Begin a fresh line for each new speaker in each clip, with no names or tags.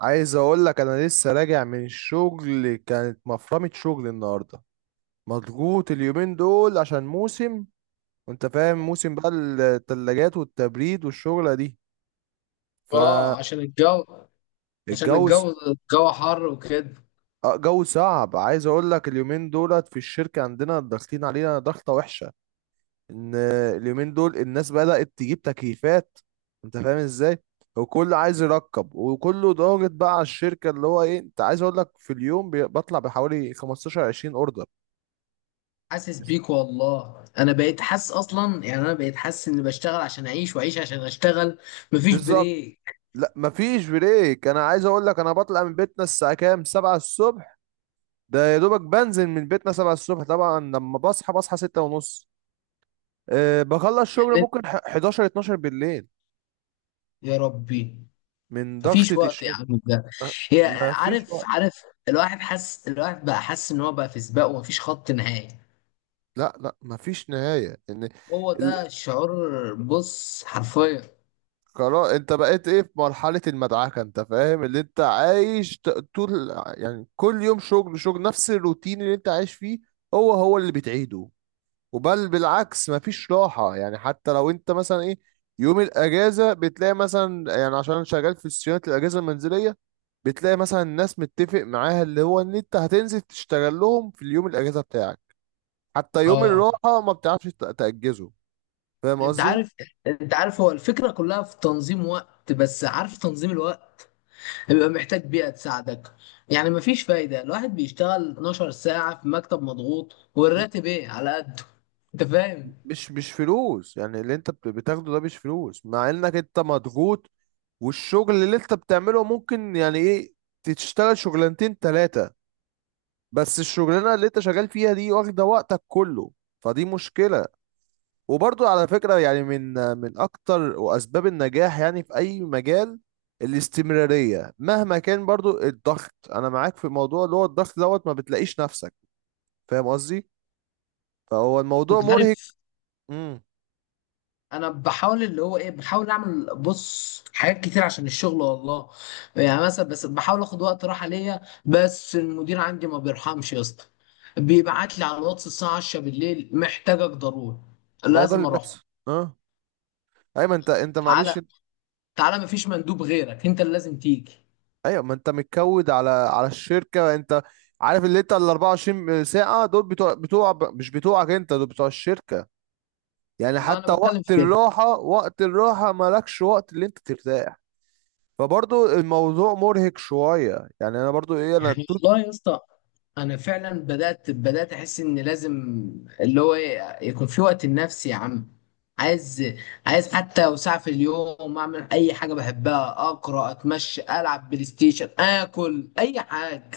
عايز اقول لك انا لسه راجع من الشغل، كانت مفرمة شغل النهارده. مضغوط اليومين دول عشان موسم، وانت فاهم موسم بقى التلاجات والتبريد والشغلة دي.
اه، عشان الجو. عشان
فالجو
الجو، الجو حر وكده.
جو صعب. عايز اقول لك اليومين دولت في الشركة عندنا ضاغطين علينا ضغطة وحشة، ان اليومين دول الناس بدأت تجيب تكييفات. انت فاهم ازاي، وكل عايز يركب وكله ضاغط بقى على الشركة اللي هو ايه. انت عايز اقول لك في اليوم بطلع بحوالي 15 20 اوردر.
حاسس
بس-
بيك والله، انا بقيت حاسس اصلا. يعني انا بقيت حاسس اني بشتغل عشان اعيش واعيش عشان اشتغل. مفيش
بالظبط،
بريك.
لا مفيش بريك. انا عايز اقول لك انا بطلع من بيتنا الساعه كام؟ 7 الصبح. ده يا دوبك بنزل من بيتنا 7 الصبح، طبعا لما بصحى بصحى 6 ونص. بخلص شغل
يعني
ممكن 11 12 بالليل
يا ربي،
من
مفيش
ضغطة
وقت يا
الشغل.
عم ده.
أه،
هي،
مفيش
عارف
وقت.
عارف. الواحد حاسس، الواحد بقى حاسس ان هو بقى في سباق ومفيش خط نهائي.
لا لا مفيش نهاية، ان
هو
ال-
ده الشعور، بص حرفيا.
خلاص انت بقيت ايه في مرحلة المدعكة. انت فاهم اللي انت عايش طول، يعني كل يوم شغل شغل نفس الروتين اللي انت عايش فيه هو هو اللي بتعيده. وبل بالعكس مفيش راحة، يعني حتى لو انت مثلا ايه يوم الاجازة بتلاقي مثلا، يعني عشان انا شغال في صيانة الاجهزة المنزلية، بتلاقي مثلا الناس متفق معاها اللي هو ان انت هتنزل تشتغل لهم في اليوم الاجازة بتاعك. حتى يوم
اه.
الراحة ما بتعرفش تأجزه. فاهم
انت
قصدي؟
عارف، انت عارف هو الفكرة كلها في تنظيم وقت. بس عارف، تنظيم الوقت بيبقى محتاج بيئة تساعدك. يعني مفيش فايدة الواحد بيشتغل 12 ساعة في مكتب مضغوط
م-
والراتب ايه على قده. انت فاهم.
مش فلوس، يعني اللي انت بتاخده ده مش فلوس مع انك انت مضغوط. والشغل اللي انت بتعمله ممكن يعني ايه تشتغل شغلانتين تلاتة، بس الشغلانه اللي انت شغال فيها دي واخده وقتك كله. فدي مشكله. وبرضو على فكره، يعني من اكتر واسباب النجاح يعني في اي مجال الاستمراريه. مهما كان برضو الضغط، انا معاك في موضوع اللي هو الضغط دوت ما بتلاقيش نفسك. فاهم قصدي. فهو الموضوع
انت
مرهق.
عارف
امم
انا بحاول، اللي هو ايه، بحاول اعمل بص حاجات كتير عشان الشغل والله. يعني مثلا بس بحاول اخد وقت راحة ليا، بس المدير عندي ما بيرحمش يا اسطى. بيبعت لي على الواتس الساعة 10 بالليل: محتاجك ضروري،
الموضوع
لازم
اللي
اروح.
بيحصل اه. ايوه ما انت
تعالى
معلش.
تعالى، مفيش مندوب غيرك، انت اللي لازم تيجي.
ايوه ما انت متكود على الشركه انت. عارف اللي انت ال 24 ساعه دول بتوع بتوع مش بتوعك انت، دول بتوع الشركه. يعني
ما
حتى
انا بتكلم
وقت
في كده.
الراحة، وقت الراحة مالكش وقت اللي انت ترتاح. فبرضو الموضوع مرهق شوية، يعني انا برضو ايه انا
يعني
توت.
والله يا اسطى انا فعلا بدات، بدات احس ان لازم، اللي هو إيه، يكون في وقت لنفسي يا عم. عايز، عايز حتى لو ساعه في اليوم اعمل اي حاجه بحبها: اقرا، اتمشى، العب بلاي ستيشن، اكل اي حاجه.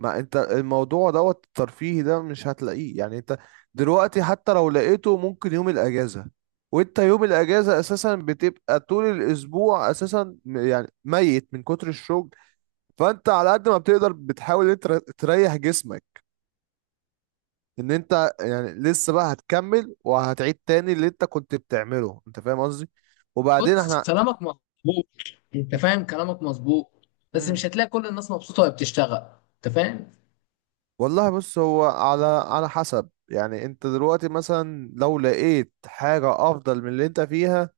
ما انت الموضوع دوت الترفيهي ده مش هتلاقيه، يعني انت دلوقتي حتى لو لقيته ممكن يوم الاجازة. وانت يوم الاجازة اساسا بتبقى طول الاسبوع اساسا يعني ميت من كتر الشغل. فانت على قد ما بتقدر بتحاول انت تريح جسمك، ان انت يعني لسه بقى هتكمل وهتعيد تاني اللي انت كنت بتعمله. انت فاهم قصدي. وبعدين
بص
احنا.
كلامك مظبوط، انت فاهم كلامك مظبوط. بس
مم.
مش هتلاقي كل الناس مبسوطه وهي بتشتغل، انت فاهم.
والله بص، هو على حسب. يعني انت دلوقتي مثلا لو لقيت حاجة افضل من اللي انت فيها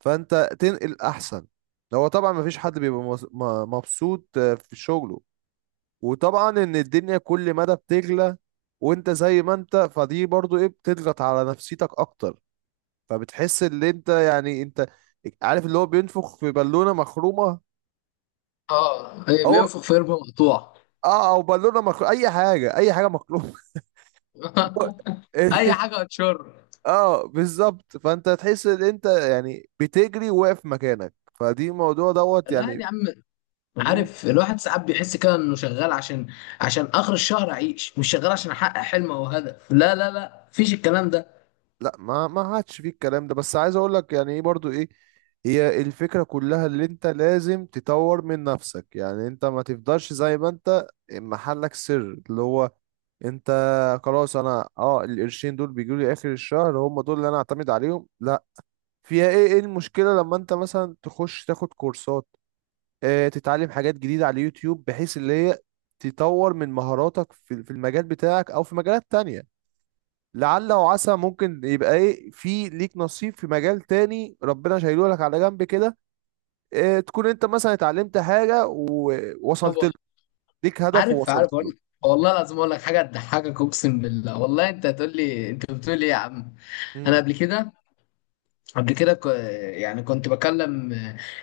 فانت تنقل احسن. هو طبعا مفيش حد بيبقى مبسوط في شغله. وطبعا ان الدنيا كل مدى بتغلى، وانت زي ما انت فدي برضو ايه بتضغط على نفسيتك اكتر. فبتحس ان انت يعني انت عارف اللي هو بينفخ في بالونه مخرومه.
اه إيه،
او
بينفخ في قربه مقطوع.
اه، او بالونه مخرومه، اي حاجه اي حاجه مخرومه.
اي حاجه هتشر.
اه بالظبط، فانت تحس ان انت يعني بتجري واقف مكانك. فدي موضوع دوت
الواحد
يعني.
يا عم،
مم،
عارف الواحد ساعات بيحس كده انه شغال عشان، عشان اخر الشهر اعيش. مش شغال عشان احقق حلم او هدف. لا لا لا، مفيش الكلام ده.
لا ما عادش فيه الكلام ده. بس عايز اقول لك يعني ايه برضو ايه، هي الفكرة كلها اللي انت لازم تطور من نفسك. يعني انت ما تفضلش زي ما انت محلك سر. اللي هو انت خلاص انا اه القرشين دول بيجوا لي اخر الشهر هم دول اللي انا اعتمد عليهم، لا. فيها ايه؟ ايه المشكله لما انت مثلا تخش تاخد كورسات؟ اه تتعلم حاجات جديده على اليوتيوب بحيث اللي هي تطور من مهاراتك في المجال بتاعك او في مجالات تانية. لعل وعسى ممكن يبقى ايه في ليك نصيب في مجال تاني ربنا شايله لك على جنب كده. اه تكون انت مثلا اتعلمت حاجه ووصلت
هو،
له، ليك هدف
عارف عارف.
ووصلت
اقول
له.
لك والله العظيم، اقول لك حاجه تضحكك، اقسم بالله والله انت هتقول لي انت بتقول ايه يا عم. انا
امم
قبل كده، قبل كده ك- يعني كنت بكلم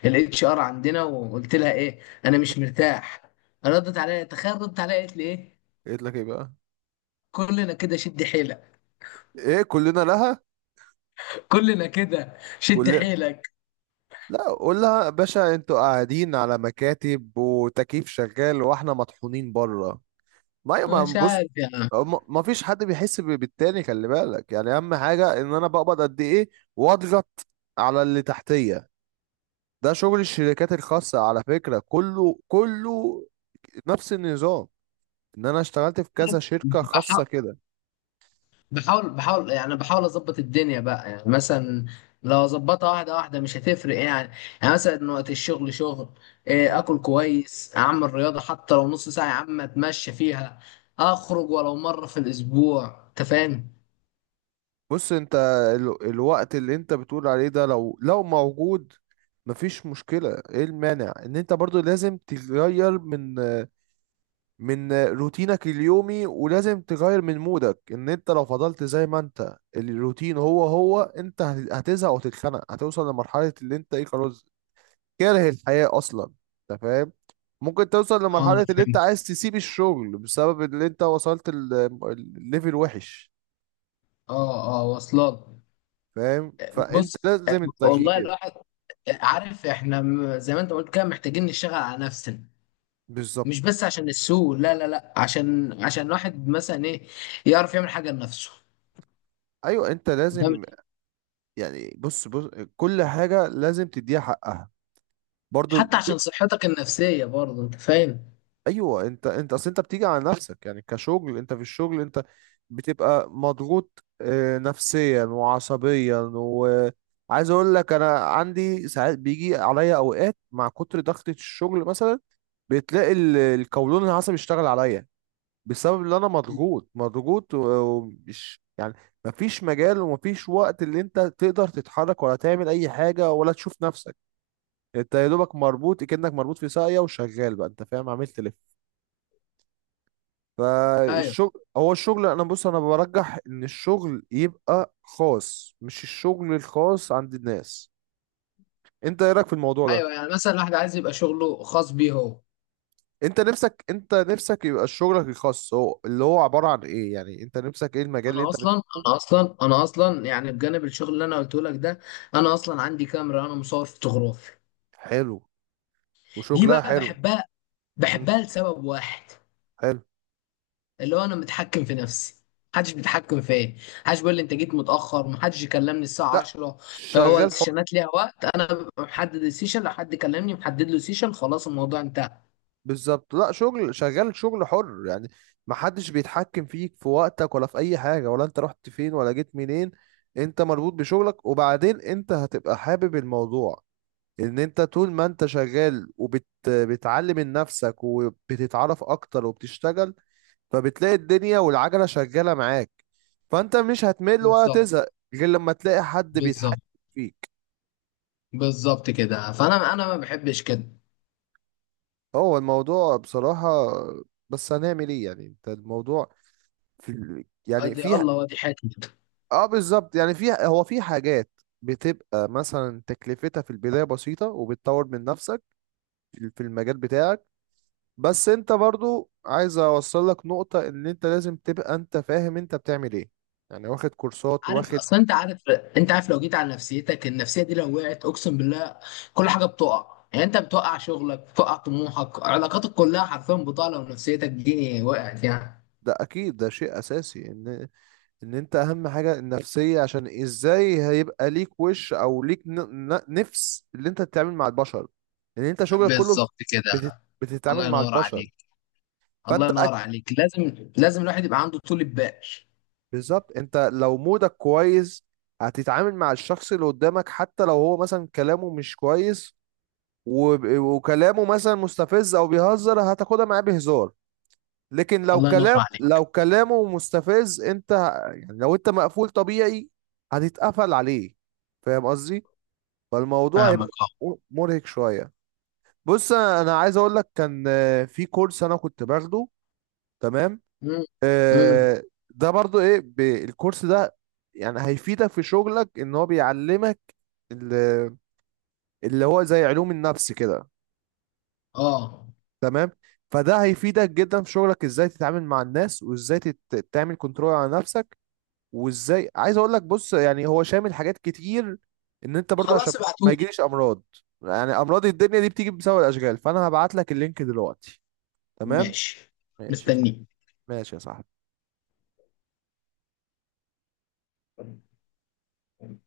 الاتش ار عندنا وقلت لها ايه: انا مش مرتاح. ردت عليا، تخيل، ردت عليا قالت لي ايه:
قلت لك ايه بقى؟
كلنا كده، شد حيلك.
ايه كلنا لها؟
كلنا كده، شد
كلنا.
حيلك.
لا قول لها يا باشا انتوا قاعدين على مكاتب وتكييف شغال واحنا مطحونين بره. ما ما
مش
بص،
عارف يا
ما فيش حد بيحس بالتاني. خلي بالك، يعني اهم حاجة ان انا بقبض قد ايه واضغط على اللي تحتية. ده شغل الشركات الخاصة على فكرة، كله كله نفس النظام. ان انا اشتغلت في كذا شركة
عم.
خاصة كده.
بحاول، بحاول، يعني بحاول اظبط الدنيا بقى. يعني مثلا لو اظبطها واحده واحده مش هتفرق يعني. يعني مثلا وقت الشغل شغل، إيه، اكل كويس، اعمل رياضه حتى لو نص ساعه يا عم اتمشى فيها، اخرج ولو مره في الاسبوع، انت فاهم.
بص انت الوقت اللي انت بتقول عليه ده لو موجود مفيش مشكلة. ايه المانع ان انت برضو لازم تغير من روتينك اليومي، ولازم تغير من مودك. ان انت لو فضلت زي ما انت الروتين هو هو انت هتزهق وتتخنق. هتوصل لمرحلة اللي انت ايه خلاص كاره الحياة اصلا. انت فاهم. ممكن توصل
اه انا
لمرحلة اللي انت
فهمت.
عايز تسيب الشغل بسبب اللي انت وصلت الليفل وحش.
اه اه، واصلات.
فاهم، فانت
بص
لازم
والله
التغيير.
الواحد، عارف احنا زي ما انت قلت كده محتاجين نشتغل على نفسنا. مش
بالظبط،
بس عشان السوق، لا لا لا، عشان، عشان الواحد مثلا ايه، يعرف يعمل حاجه لنفسه
ايوه انت
ده.
لازم. يعني بص بص، كل حاجه لازم تديها حقها برضو.
حتى
ج-
عشان صحتك النفسية برضه، انت فاهم.
ايوه انت اصل انت بتيجي على نفسك. يعني كشغل، انت في الشغل انت بتبقى مضغوط نفسيا وعصبيا. وعايز اقول لك انا عندي ساعات بيجي عليا اوقات مع كتر ضغطة الشغل، مثلا بتلاقي القولون العصبي اشتغل عليا بسبب اللي انا مضغوط مضغوط ومش يعني. مفيش مجال ومفيش وقت اللي انت تقدر تتحرك، ولا تعمل اي حاجة، ولا تشوف نفسك. انت يا دوبك مربوط كأنك مربوط في ساقية وشغال بقى، انت فاهم، عمال تلف.
ايوه.
فالشغل هو الشغل، انا بص انا برجح ان الشغل يبقى خاص مش الشغل الخاص عند الناس. انت ايه رايك في الموضوع ده؟
ايوه يعني مثلا الواحد عايز يبقى شغله خاص بيه هو.
انت نفسك، انت نفسك يبقى شغلك الخاص. هو اللي هو عبارة عن ايه يعني انت نفسك ايه المجال اللي انت بتحبه.
انا اصلا، يعني بجانب الشغل اللي انا قلته لك ده، انا اصلا عندي كاميرا، انا مصور فوتوغرافي.
حلو
دي
وشغلها
بقى
حلو.
بحبها، بحبها لسبب واحد،
حلو.
اللي هو انا متحكم في نفسي، محدش بيتحكم فيا. محدش بيقول لي انت جيت متاخر، محدش يكلمني الساعه
لا
10. لو هو
شغال حر.
السيشنات ليها وقت، انا ببقى محدد السيشن. لو حد كلمني محدد له سيشن، خلاص الموضوع انتهى.
بالظبط، لا شغل، شغال شغل حر يعني. محدش بيتحكم فيك في وقتك ولا في اي حاجة، ولا انت رحت فين ولا جيت منين. انت مربوط بشغلك، وبعدين انت هتبقى حابب الموضوع. ان انت طول ما انت شغال وبتعلم من نفسك وبتتعرف اكتر وبتشتغل، فبتلاقي الدنيا والعجلة شغالة معاك. فانت مش هتمل ولا
بالظبط.
تزهق غير لما تلاقي حد بيتحكم
بالظبط.
فيك.
بالظبط كده، فانا انا ما بحبش كده.
هو الموضوع بصراحة، بس هنعمل ايه يعني. انت الموضوع في يعني
ادي
فيها.
الله وادي حياتي كده.
اه بالظبط يعني فيها. هو في حاجات بتبقى مثلا تكلفتها في البداية بسيطة، وبتطور من نفسك في المجال بتاعك. بس انت برضو عايز اوصل لك نقطة ان انت لازم تبقى انت فاهم انت بتعمل ايه. يعني واخد كورسات
عارف
واخد.
اصلا، انت عارف، انت عارف لو جيت على نفسيتك، النفسيه دي لو وقعت اقسم بالله كل حاجه بتقع. يعني انت بتوقع شغلك، بتوقع طموحك، علاقاتك كلها حرفيا بتقع لو نفسيتك دي وقعت يعني.
ده اكيد ده شيء اساسي، ان ان انت اهم حاجة النفسية. عشان ازاي هيبقى ليك وش او ليك نفس اللي انت تتعامل مع البشر. ان انت شغلك كله
بالظبط كده.
بتت- بتتعامل
الله
مع
ينور
البشر.
عليك. الله
فانت
ينور عليك، لازم، لازم الواحد يبقى عنده طول بال.
بالظبط، انت لو مودك كويس هتتعامل مع الشخص اللي قدامك حتى لو هو مثلا كلامه مش كويس. وكلامه مثلا مستفز او بيهزر هتاخدها معاه بهزار. لكن لو
الله ينور
كلام
عليك.
لو كلامه مستفز انت يعني لو انت مقفول طبيعي هتتقفل عليه. فاهم قصدي. فالموضوع هيبقى
فاهمك اه.
مرهق شوية. بص انا أنا عايز اقول لك كان في كورس انا كنت باخده. تمام.
امم امم
آه، ده برضو ايه الكورس ده يعني هيفيدك في شغلك ان هو بيعلمك ال- اللي هو زي علوم النفس كده.
اه
تمام. فده هيفيدك جدا في شغلك ازاي تتعامل مع الناس، وازاي تعمل كنترول على نفسك. وازاي عايز اقول لك بص يعني هو شامل حاجات كتير، ان انت برضه عشان
خلاص
ما
ابعتولي.
يجيليش امراض. يعني امراض الدنيا دي بتيجي بسبب الاشغال. فانا هبعت لك اللينك دلوقتي. تمام.
ماشي،
ماشي يا صاحبي.
مستنيك.
ماشي يا صاحبي.